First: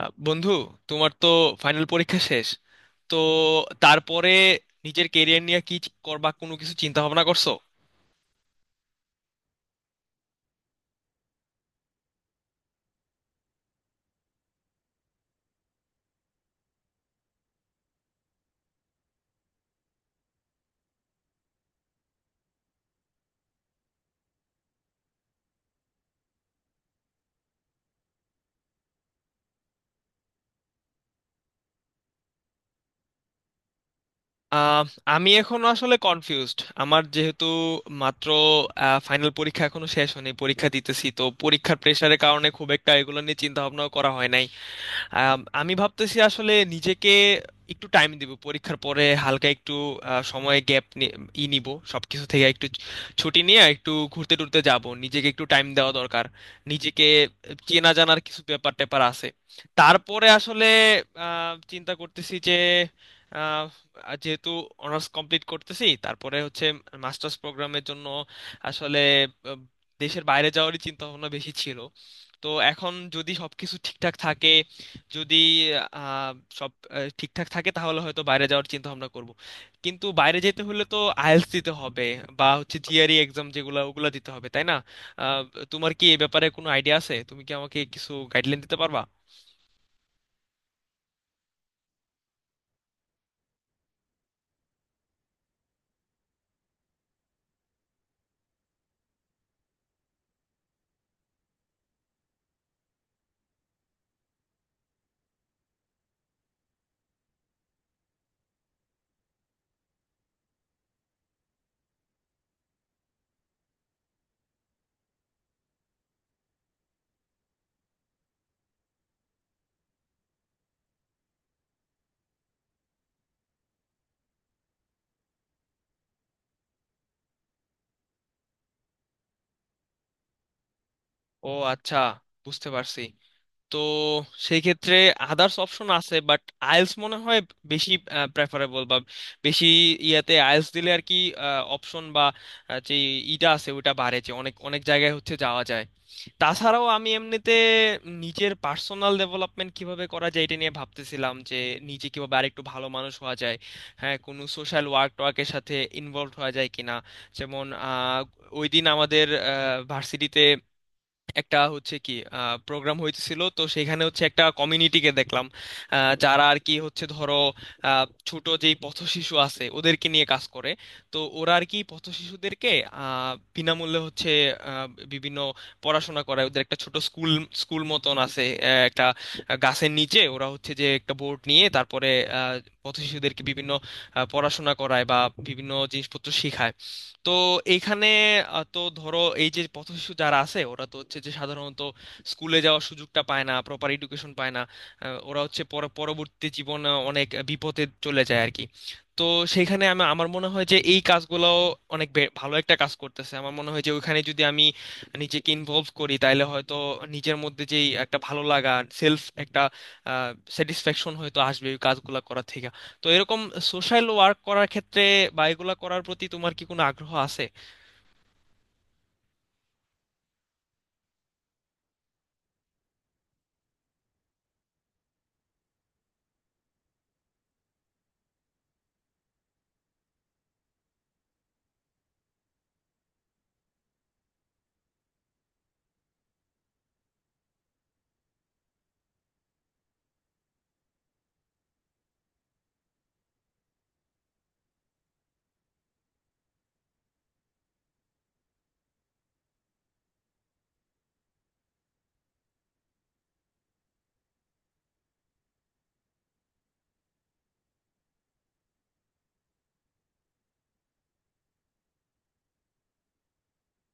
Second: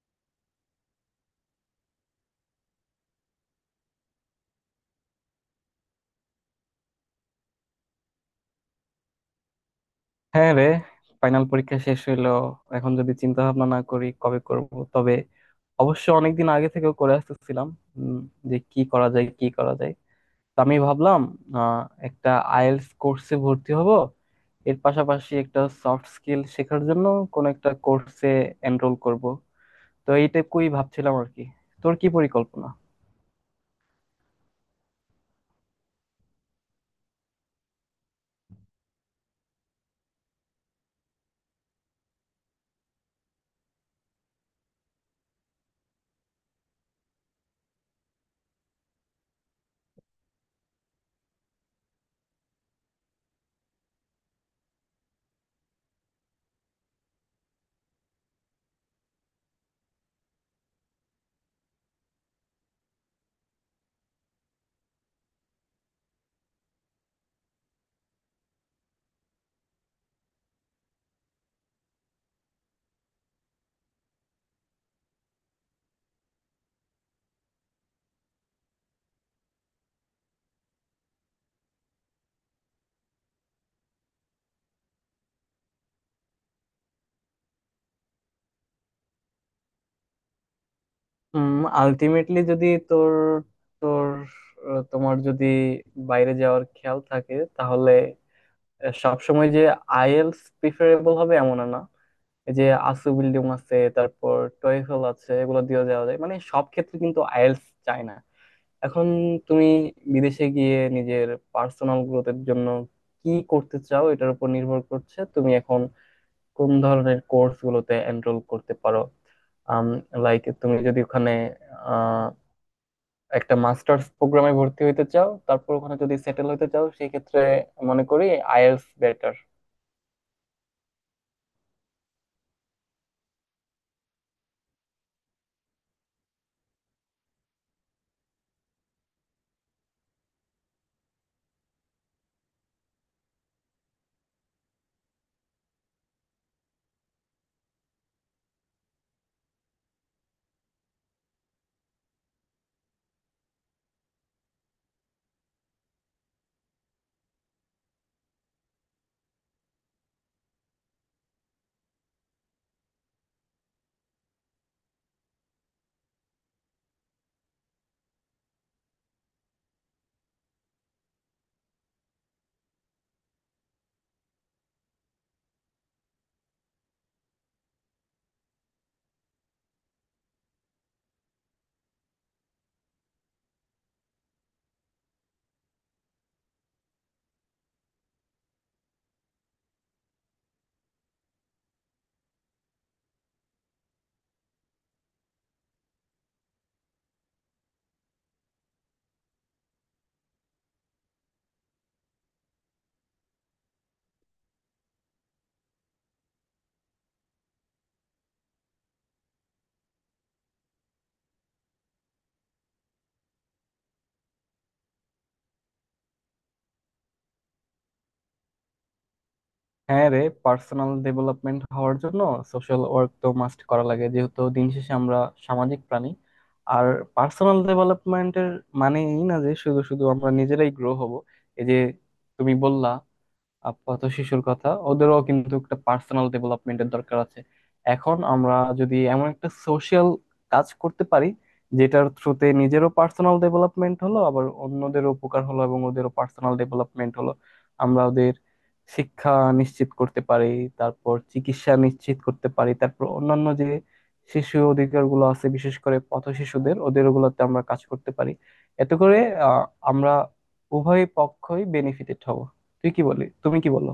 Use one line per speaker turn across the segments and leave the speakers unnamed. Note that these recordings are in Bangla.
বন্ধু, তোমার তো ফাইনাল পরীক্ষা শেষ। তো তারপরে নিজের কেরিয়ার নিয়ে কি করবা? কোনো কিছু চিন্তা ভাবনা করছো?
হ্যাঁ রে, ফাইনাল পরীক্ষা শেষ হইলো। এখন যদি চিন্তা ভাবনা না করি কবে করব? তবে অবশ্য অনেকদিন আগে থেকেও করে আসতেছিলাম উম, যে কি করা যায়, কি করা যায়। তো আমি ভাবলাম, আহ, একটা আইএলটিএস কোর্সে ভর্তি হব। এর পাশাপাশি একটা সফট স্কিল শেখার জন্য কোন একটা কোর্সে এনরোল করব। তো এইটুকুই ভাবছিলাম আর কি। তোর কি পরিকল্পনা?
আহ, আমি এখনো আসলে কনফিউজড। আমার যেহেতু মাত্র ফাইনাল পরীক্ষা এখনো শেষ হয়নি, পরীক্ষা দিতেছি, তো পরীক্ষার প্রেশারের কারণে খুব একটা এগুলো নিয়ে চিন্তা ভাবনা করা হয় নাই। আমি ভাবতেছি আসলে নিজেকে একটু টাইম দিব পরীক্ষার পরে। হালকা একটু সময় গ্যাপ ই নিব, সবকিছু থেকে একটু ছুটি নিয়ে একটু ঘুরতে টুরতে যাব। নিজেকে একটু টাইম দেওয়া দরকার, নিজেকে চেনা জানার কিছু ব্যাপার ট্যাপার আছে। তারপরে আসলে চিন্তা করতেছি যে আহ, যেহেতু অনার্স কমপ্লিট করতেছি, তারপরে হচ্ছে মাস্টার্স প্রোগ্রামের জন্য আসলে আহ, দেশের বাইরে যাওয়ারই চিন্তা ভাবনা বেশি ছিল। তো এখন যদি সবকিছু ঠিকঠাক থাকে, যদি আহ, সব ঠিকঠাক থাকে তাহলে হয়তো বাইরে যাওয়ার চিন্তা ভাবনা করব। কিন্তু বাইরে যেতে হলে তো আইএলটিএস দিতে হবে, বা হচ্ছে জিআরই এক্সাম, যেগুলো ওগুলো দিতে হবে, তাই না? আহ, তোমার কি এই ব্যাপারে কোনো আইডিয়া আছে? তুমি কি আমাকে কিছু গাইডলাইন দিতে পারবা?
হুম, আলটিমেটলি যদি তোর তোর আহ, তোমার যদি বাইরে যাওয়ার খেয়াল থাকে, তাহলে সবসময় যে আইএলস প্রিফারেবল হবে এমন না। এই যে আসু বিল্ডিং আছে, তারপর টয়ফেল আছে, এগুলো দিয়ে যাওয়া যায়, মানে সব ক্ষেত্রে কিন্তু আইএলস চায় না। এখন তুমি বিদেশে গিয়ে নিজের পার্সোনাল গ্রোথের জন্য কি করতে চাও, এটার উপর নির্ভর করছে তুমি এখন কোন ধরনের কোর্স গুলোতে এনরোল করতে পারো। লাইক তুমি যদি ওখানে আহ, একটা মাস্টার্স প্রোগ্রামে ভর্তি হইতে চাও, তারপর ওখানে যদি সেটেল হইতে চাও, সেই ক্ষেত্রে মনে করি আইএলস বেটার।
ও আচ্ছা, বুঝতে পারছি। তো সেই ক্ষেত্রে আদার্স অপশন আছে, বাট আইএলস মনে হয় বেশি প্রেফারেবল, বা বেশি ইয়াতে। আইএলস দিলে আর কি অপশন, বা যে ইটা আছে ওটা বাড়ে, যে অনেক অনেক জায়গায় হচ্ছে যাওয়া যায়। তাছাড়াও আমি এমনিতে নিজের পার্সোনাল ডেভেলপমেন্ট কিভাবে করা যায় এটা নিয়ে ভাবতেছিলাম যে নিজে কিভাবে আরেকটু ভালো মানুষ হওয়া যায়, হ্যাঁ কোনো সোশ্যাল ওয়ার্ক টোয়ার্কের সাথে ইনভলভ হওয়া যায় কিনা। যেমন ওই দিন আমাদের ভার্সিটিতে একটা হচ্ছে কি প্রোগ্রাম হইতেছিল, তো সেখানে হচ্ছে একটা কমিউনিটিকে দেখলাম, যারা আর কি হচ্ছে, ধরো ছোট যেই পথশিশু আছে ওদেরকে নিয়ে কাজ করে। তো ওরা আর কি পথশিশুদেরকে বিনামূল্যে হচ্ছে আহ, বিভিন্ন পড়াশোনা করায়। ওদের একটা ছোট স্কুল স্কুল মতন আছে, একটা গাছের নিচে ওরা হচ্ছে যে একটা বোর্ড নিয়ে, তারপরে আহ, পথশিশুদেরকে বিভিন্ন পড়াশোনা করায় বা বিভিন্ন জিনিসপত্র শেখায়। তো এইখানে তো ধরো এই যে পথশিশু যারা আছে ওরা তো হচ্ছে যে সাধারণত স্কুলে যাওয়ার সুযোগটা পায় না, প্রপার এডুকেশন পায় না। ওরা হচ্ছে পরবর্তী জীবন অনেক বিপদে চলে যায় আর কি। তো সেইখানে আমি, আমার মনে হয় যে এই কাজগুলো অনেক ভালো একটা কাজ করতেছে। আমার মনে হয় যে ওইখানে যদি আমি নিজেকে ইনভলভ করি তাহলে হয়তো নিজের মধ্যে যেই একটা ভালো লাগা, সেলফ একটা স্যাটিসফ্যাকশন হয়তো আসবে ওই কাজগুলো করা থেকে। তো এরকম সোশ্যাল ওয়ার্ক করার ক্ষেত্রে বা এগুলা করার প্রতি তোমার কি কোনো আগ্রহ আছে?
হ্যাঁ রে, পার্সোনাল ডেভেলপমেন্ট হওয়ার জন্য সোশ্যাল ওয়ার্ক তো মাস্ট করা লাগে, যেহেতু দিন শেষে আমরা সামাজিক প্রাণী। আর পার্সোনাল ডেভেলপমেন্টের মানে এই না যে শুধু শুধু আমরা নিজেরাই গ্রো হব। এই যে তুমি বললা আপাতত শিশুর কথা, ওদেরও কিন্তু একটা পার্সোনাল ডেভেলপমেন্টের দরকার আছে। এখন আমরা যদি এমন একটা সোশ্যাল কাজ করতে পারি, যেটার থ্রুতে নিজেরও পার্সোনাল ডেভেলপমেন্ট হলো, আবার অন্যদের উপকার হলো এবং ওদেরও পার্সোনাল ডেভেলপমেন্ট হলো। আমরা ওদের শিক্ষা নিশ্চিত করতে পারি, তারপর চিকিৎসা নিশ্চিত করতে পারি, তারপর অন্যান্য যে শিশু অধিকারগুলো আছে বিশেষ করে পথ শিশুদের ওদের ওগুলোতে আমরা কাজ করতে পারি। এতে করে আহ, আমরা উভয় পক্ষই বেনিফিটেড হব। তুই কি বলি, তুমি কি বলো?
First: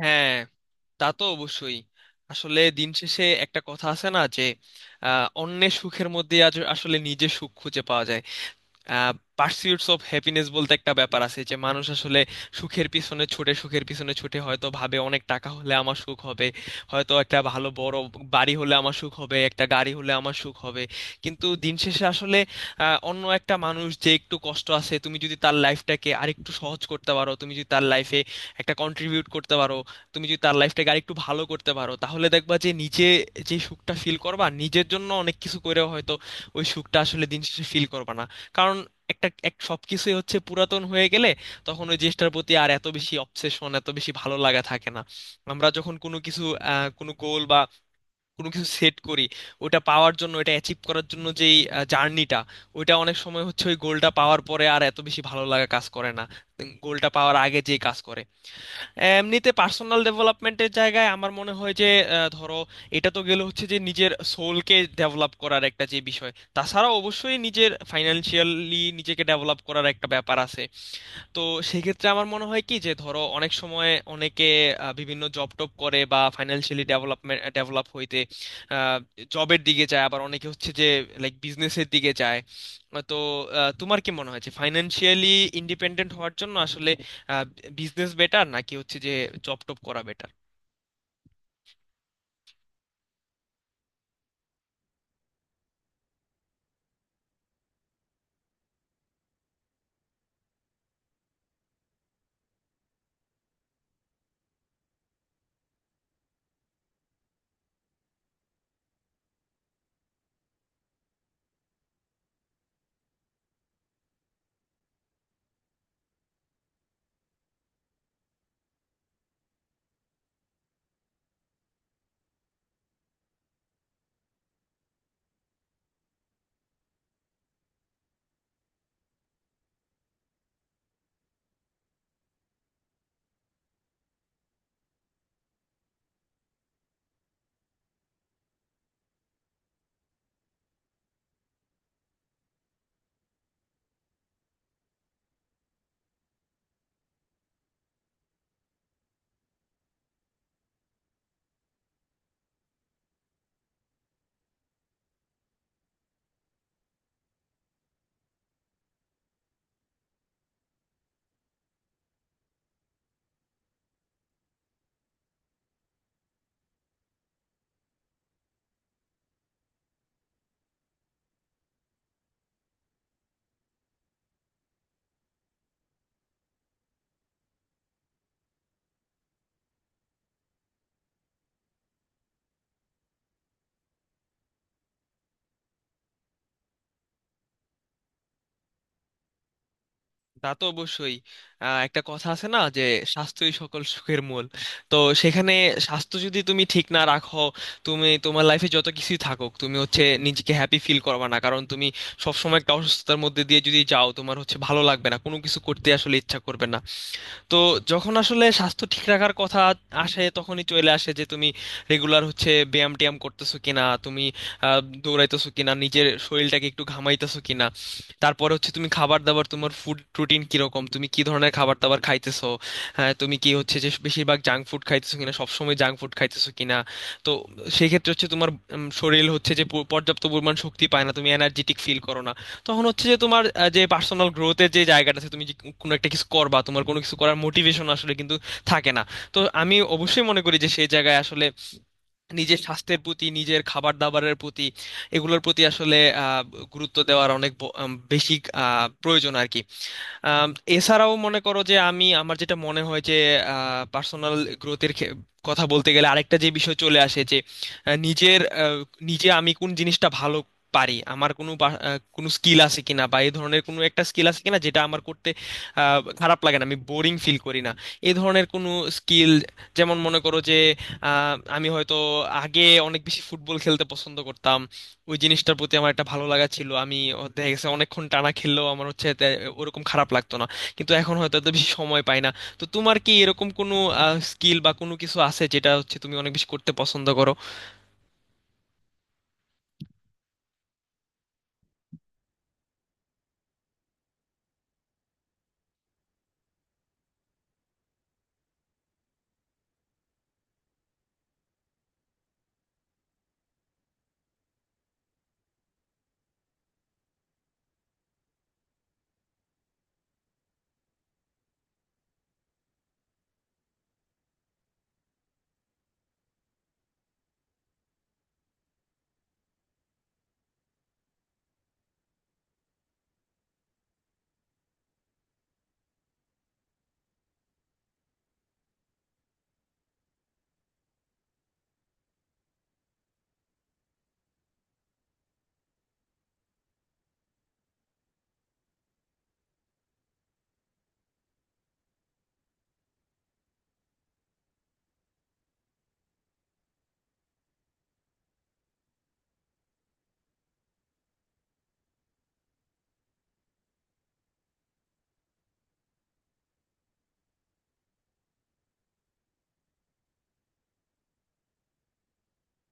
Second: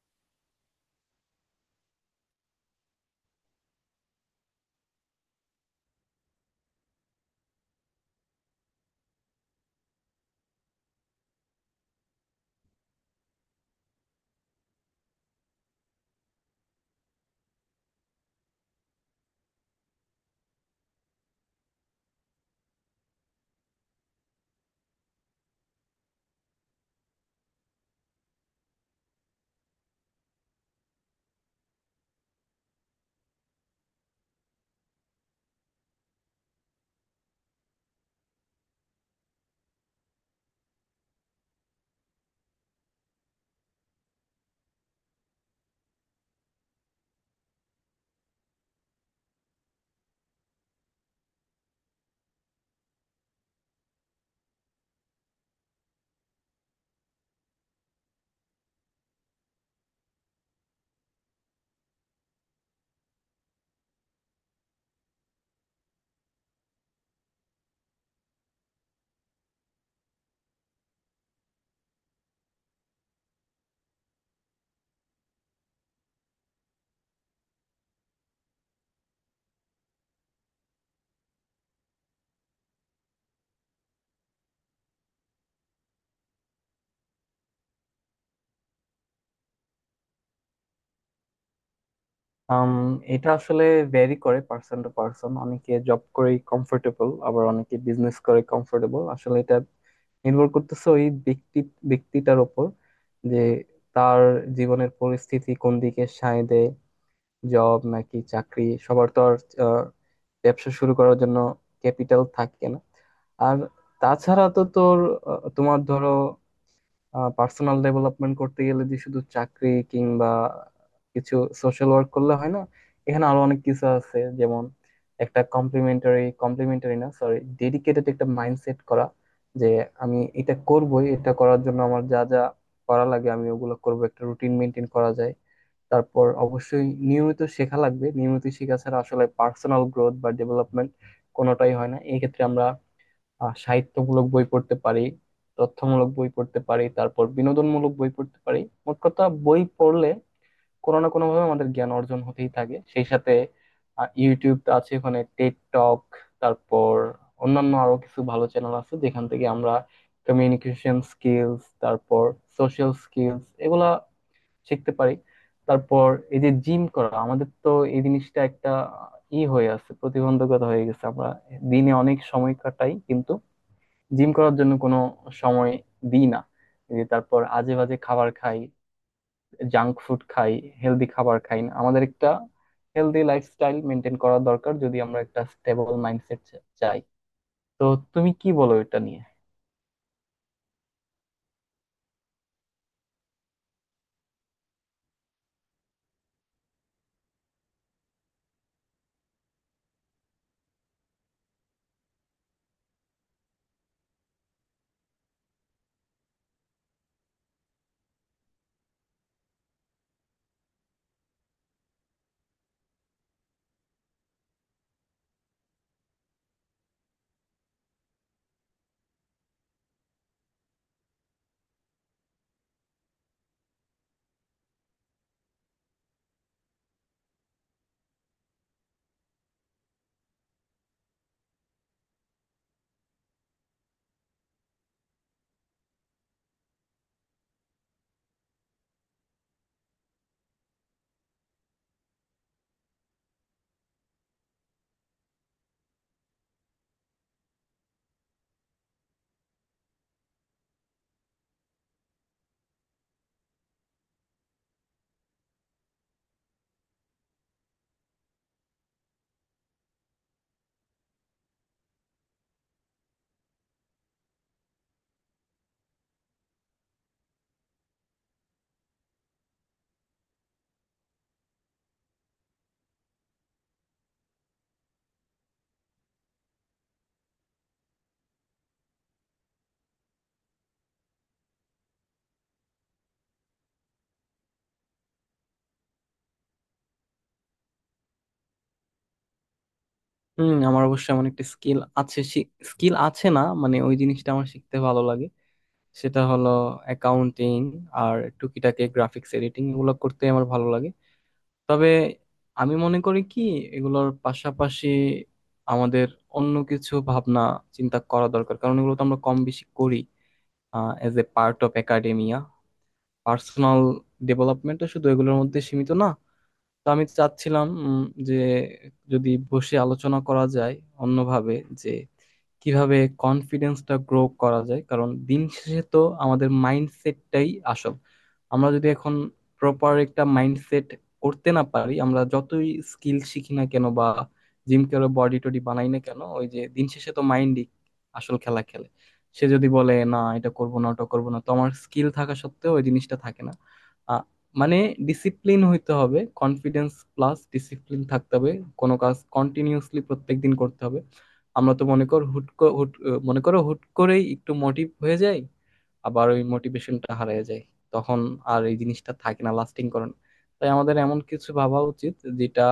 হ্যাঁ, তা তো অবশ্যই। আসলে দিন শেষে একটা কথা আছে না যে অন্যের সুখের মধ্যে আজ আসলে নিজের সুখ খুঁজে পাওয়া যায়। পার্সিউটস অফ হ্যাপিনেস বলতে একটা ব্যাপার আছে যে মানুষ আসলে সুখের পিছনে ছুটে সুখের পিছনে ছুটে হয়তো ভাবে অনেক টাকা হলে আমার সুখ হবে, হয়তো একটা ভালো বড় বাড়ি হলে আমার সুখ হবে, একটা গাড়ি হলে আমার সুখ হবে। কিন্তু দিন শেষে আসলে অন্য একটা মানুষ যে একটু কষ্ট আছে, তুমি যদি তার লাইফটাকে আরেকটু সহজ করতে পারো, তুমি যদি তার লাইফে একটা কন্ট্রিবিউট করতে পারো, তুমি যদি তার লাইফটাকে আরেকটু ভালো করতে পারো, তাহলে দেখবা যে নিজে যে সুখটা ফিল করবা, নিজের জন্য অনেক কিছু করেও হয়তো ওই সুখটা আসলে দিন শেষে ফিল করবা না। কারণ এক সবকিছুই হচ্ছে পুরাতন হয়ে গেলে তখন ওই জিনিসটার প্রতি আর এত বেশি অবসেশন, এত বেশি ভালো লাগা থাকে না। আমরা যখন কোনো কিছু, কোনো গোল বা কোনো কিছু সেট করি, ওটা পাওয়ার জন্য, ওটা অ্যাচিভ করার জন্য যেই জার্নিটা, ওইটা অনেক সময় হচ্ছে ওই গোলটা পাওয়ার পরে আর এত বেশি ভালো লাগা কাজ করে না, গোলটা পাওয়ার আগে যে কাজ করে। এমনিতে পার্সোনাল ডেভেলপমেন্টের জায়গায় আমার মনে হয় যে ধরো এটা তো গেলে হচ্ছে যে নিজের সোলকে ডেভেলপ করার একটা যে বিষয়। তাছাড়া অবশ্যই নিজের ফাইনান্সিয়ালি নিজেকে ডেভেলপ করার একটা ব্যাপার আছে। তো সেক্ষেত্রে আমার মনে হয় কি যে ধরো অনেক সময় অনেকে বিভিন্ন জব টপ করে বা ফাইন্যান্সিয়ালি ডেভেলপ হইতে জবের দিকে যায়, আবার অনেকে হচ্ছে যে লাইক বিজনেসের দিকে যায়। তো তোমার কি মনে হয় যে ফাইন্যান্সিয়ালি ইন্ডিপেন্ডেন্ট হওয়ার জন্য আসলে বিজনেস বেটার, নাকি হচ্ছে যে জব টপ করা বেটার?
আম, এটা আসলে ভ্যারি করে পার্সন টু পার্সন। অনেকে জব করে কমফোর্টেবল, আবার অনেকে বিজনেস করে কমফোর্টেবল। আসলে এটা নির্ভর করতেছে ওই ব্যক্তিটার ওপর, যে তার জীবনের পরিস্থিতি কোন দিকে সায় দেয়, জব নাকি চাকরি। সবার তো আর আহ, ব্যবসা শুরু করার জন্য ক্যাপিটাল থাকে না। আর তাছাড়া তো তোমার ধরো পার্সোনাল ডেভেলপমেন্ট করতে গেলে যে শুধু চাকরি কিংবা কিছু সোশ্যাল ওয়ার্ক করলে হয় না, এখানে আরো অনেক কিছু আছে। যেমন একটা কমপ্লিমেন্টারি কমপ্লিমেন্টারি না সরি ডেডিকেটেড একটা মাইন্ডসেট করা, যে আমি এটা করবই, এটা করার জন্য আমার যা যা করা লাগে আমি ওগুলো করবো, একটা রুটিন মেনটেন করা যায়। তারপর অবশ্যই নিয়মিত শেখা লাগবে, নিয়মিত শেখা ছাড়া আসলে পার্সোনাল গ্রোথ বা ডেভেলপমেন্ট কোনোটাই হয় না। এই ক্ষেত্রে আমরা সাহিত্যমূলক বই পড়তে পারি, তথ্যমূলক বই পড়তে পারি, তারপর বিনোদনমূলক বই পড়তে পারি। মোট কথা বই পড়লে কোনো না কোনো ভাবে আমাদের জ্ঞান অর্জন হতেই থাকে। সেই সাথে ইউটিউব আছে, ওখানে টেড টক, তারপর অন্যান্য আরো কিছু ভালো চ্যানেল আছে, যেখান থেকে আমরা কমিউনিকেশন স্কিলস, তারপর সোশ্যাল স্কিলস এগুলা শিখতে পারি। তারপর এই যে জিম করা, আমাদের তো এই জিনিসটা একটা ই হয়ে আছে, প্রতিবন্ধকতা হয়ে গেছে। আমরা দিনে অনেক সময় কাটাই, কিন্তু জিম করার জন্য কোনো সময় দিই না। এই যে তারপর আজে বাজে খাবার খাই, জাঙ্ক ফুড খাই, হেলদি খাবার খাই না। আমাদের একটা হেলদি লাইফস্টাইল মেনটেন করা দরকার, যদি আমরা একটা স্টেবল মাইন্ডসেট চাই। তো তুমি কি বলো এটা নিয়ে?
তা তো অবশ্যই। একটা কথা আছে না যে স্বাস্থ্যই সকল সুখের মূল। তো সেখানে স্বাস্থ্য যদি তুমি ঠিক না রাখো, তুমি তোমার লাইফে যত কিছুই থাকুক, তুমি হচ্ছে নিজেকে হ্যাপি ফিল করবে না, কারণ তুমি সবসময় একটা অসুস্থতার মধ্যে দিয়ে যদি যাও তোমার হচ্ছে ভালো লাগবে না, কোনো কিছু করতে আসলে ইচ্ছা করবে না। তো যখন আসলে স্বাস্থ্য ঠিক রাখার কথা আসে, তখনই চলে আসে যে তুমি রেগুলার হচ্ছে ব্যায়াম ট্যায়াম করতেছো কিনা, তুমি আহ, দৌড়াইতেছো কিনা, নিজের শরীরটাকে একটু ঘামাইতেছো কিনা। তারপরে হচ্ছে তুমি খাবার দাবার, তোমার ফুড রুটিন কিরকম, তুমি কি ধরনের খাবার দাবার খাইতেছো। হ্যাঁ, তুমি কি হচ্ছে যে বেশিরভাগ জাঙ্ক ফুড খাইতেছো কিনা, সবসময় জাঙ্ক ফুড খাইতেছো কিনা। তো সেই ক্ষেত্রে হচ্ছে তোমার শরীর হচ্ছে যে পর্যাপ্ত পরিমাণ শক্তি পায় না, তুমি এনার্জেটিক ফিল করো না। তখন হচ্ছে যে তোমার যে পার্সোনাল গ্রোথের যে জায়গাটা আছে, তুমি যে কোনো একটা কিছু করবা তোমার কোনো কিছু করার মোটিভেশন আসলে কিন্তু থাকে না। তো আমি অবশ্যই মনে করি যে সেই জায়গায় আসলে নিজের স্বাস্থ্যের প্রতি, নিজের খাবার দাবারের প্রতি, এগুলোর প্রতি আসলে আহ, গুরুত্ব দেওয়ার অনেক বেশি প্রয়োজন আর কি। আম, এছাড়াও মনে করো যে আমার যেটা মনে হয় যে পার্সোনাল গ্রোথের কথা বলতে গেলে আরেকটা যে বিষয় চলে আসে যে নিজের, নিজে আমি কোন জিনিসটা ভালো পারি, আমার কোনো কোনো স্কিল আছে কিনা, বা এই ধরনের কোনো একটা স্কিল আছে কিনা যেটা আমার করতে খারাপ লাগে না, আমি বোরিং ফিল করি না। এই ধরনের কোনো স্কিল, যেমন মনে করো যে আমি হয়তো আগে অনেক বেশি ফুটবল খেলতে পছন্দ করতাম, ওই জিনিসটার প্রতি আমার একটা ভালো লাগা ছিল। আমি দেখা গেছে অনেকক্ষণ টানা খেললেও আমার হচ্ছে ওরকম খারাপ লাগতো না। কিন্তু এখন হয়তো এত বেশি সময় পাই না। তো তোমার কি এরকম কোনো স্কিল বা কোনো কিছু আছে যেটা হচ্ছে তুমি অনেক বেশি করতে পছন্দ করো?
হুম, আমার অবশ্যই এমন একটা স্কিল আছে। স্কিল আছে না মানে ওই জিনিসটা আমার শিখতে ভালো লাগে। সেটা হলো অ্যাকাউন্টিং আর টুকিটাকি গ্রাফিক্স এডিটিং, এগুলো করতে আমার ভালো লাগে। তবে আমি মনে করি কি, এগুলোর পাশাপাশি আমাদের অন্য কিছু ভাবনা চিন্তা করা দরকার, কারণ এগুলো তো আমরা কম বেশি করি as a part of academia. Personal ডেভেলপমেন্টও শুধু এগুলোর মধ্যে সীমিত না। তো আমি চাচ্ছিলাম, যে যদি বসে আলোচনা করা যায় অন্যভাবে, যে কিভাবে কনফিডেন্সটা গ্রো করা যায়। কারণ দিন শেষে তো আমাদের মাইন্ডসেটটাই আসল। আমরা যদি এখন প্রপার একটা মাইন্ডসেট করতে না পারি, আমরা যতই স্কিল শিখি না কেন বা জিম করে বডি টডি বানাই না কেন, ওই যে দিন শেষে তো মাইন্ডই আসল খেলা খেলে। সে যদি বলে না এটা করব না ওটা করব না, তো আমার স্কিল থাকা সত্ত্বেও ওই জিনিসটা থাকে না। মানে ডিসিপ্লিন হইতে হবে, কনফিডেন্স প্লাস ডিসিপ্লিন থাকতে হবে, কোনো কাজ কন্টিনিউসলি প্রত্যেকদিন করতে হবে। আমরা তো মনে কর হুট ক- হুট আহ, মনে করো হুট করেই একটু মোটিভ হয়ে যায়, আবার ওই মোটিভেশনটা হারিয়ে যায়। তখন আর এই জিনিসটা থাকে না, লাস্টিং করে না। তাই আমাদের এমন কিছু ভাবা উচিত, যেটা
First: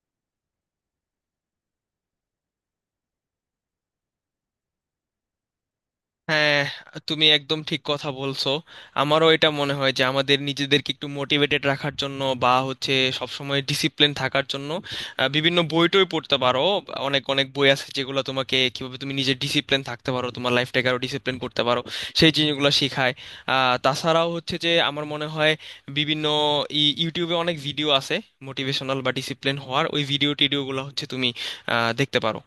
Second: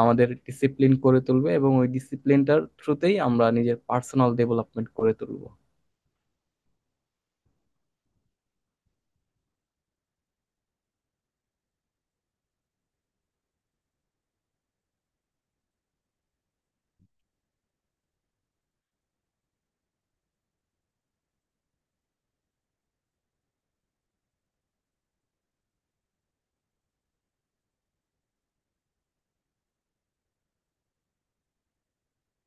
আমাদের ডিসিপ্লিন করে তুলবে এবং ওই ডিসিপ্লিনটার থ্রুতেই আমরা নিজের পার্সোনাল ডেভেলপমেন্ট করে তুলবো।
হ্যাঁ, তুমি একদম ঠিক কথা বলছো। আমারও এটা মনে হয় যে আমাদের নিজেদেরকে একটু মোটিভেটেড রাখার জন্য, বা হচ্ছে সবসময় ডিসিপ্লিন থাকার জন্য, বিভিন্ন বই টই পড়তে পারো। অনেক অনেক বই আছে যেগুলো তোমাকে কিভাবে তুমি নিজে ডিসিপ্লিন থাকতে পারো, তোমার লাইফটাকে আরো ডিসিপ্লিন করতে পারো, সেই জিনিসগুলো শেখায়। তাছাড়াও হচ্ছে যে আমার মনে হয় বিভিন্ন ইউটিউবে অনেক ভিডিও আছে, মোটিভেশনাল বা ডিসিপ্লিন হওয়ার ওই ভিডিও টিডিওগুলো হচ্ছে তুমি দেখতে পারো।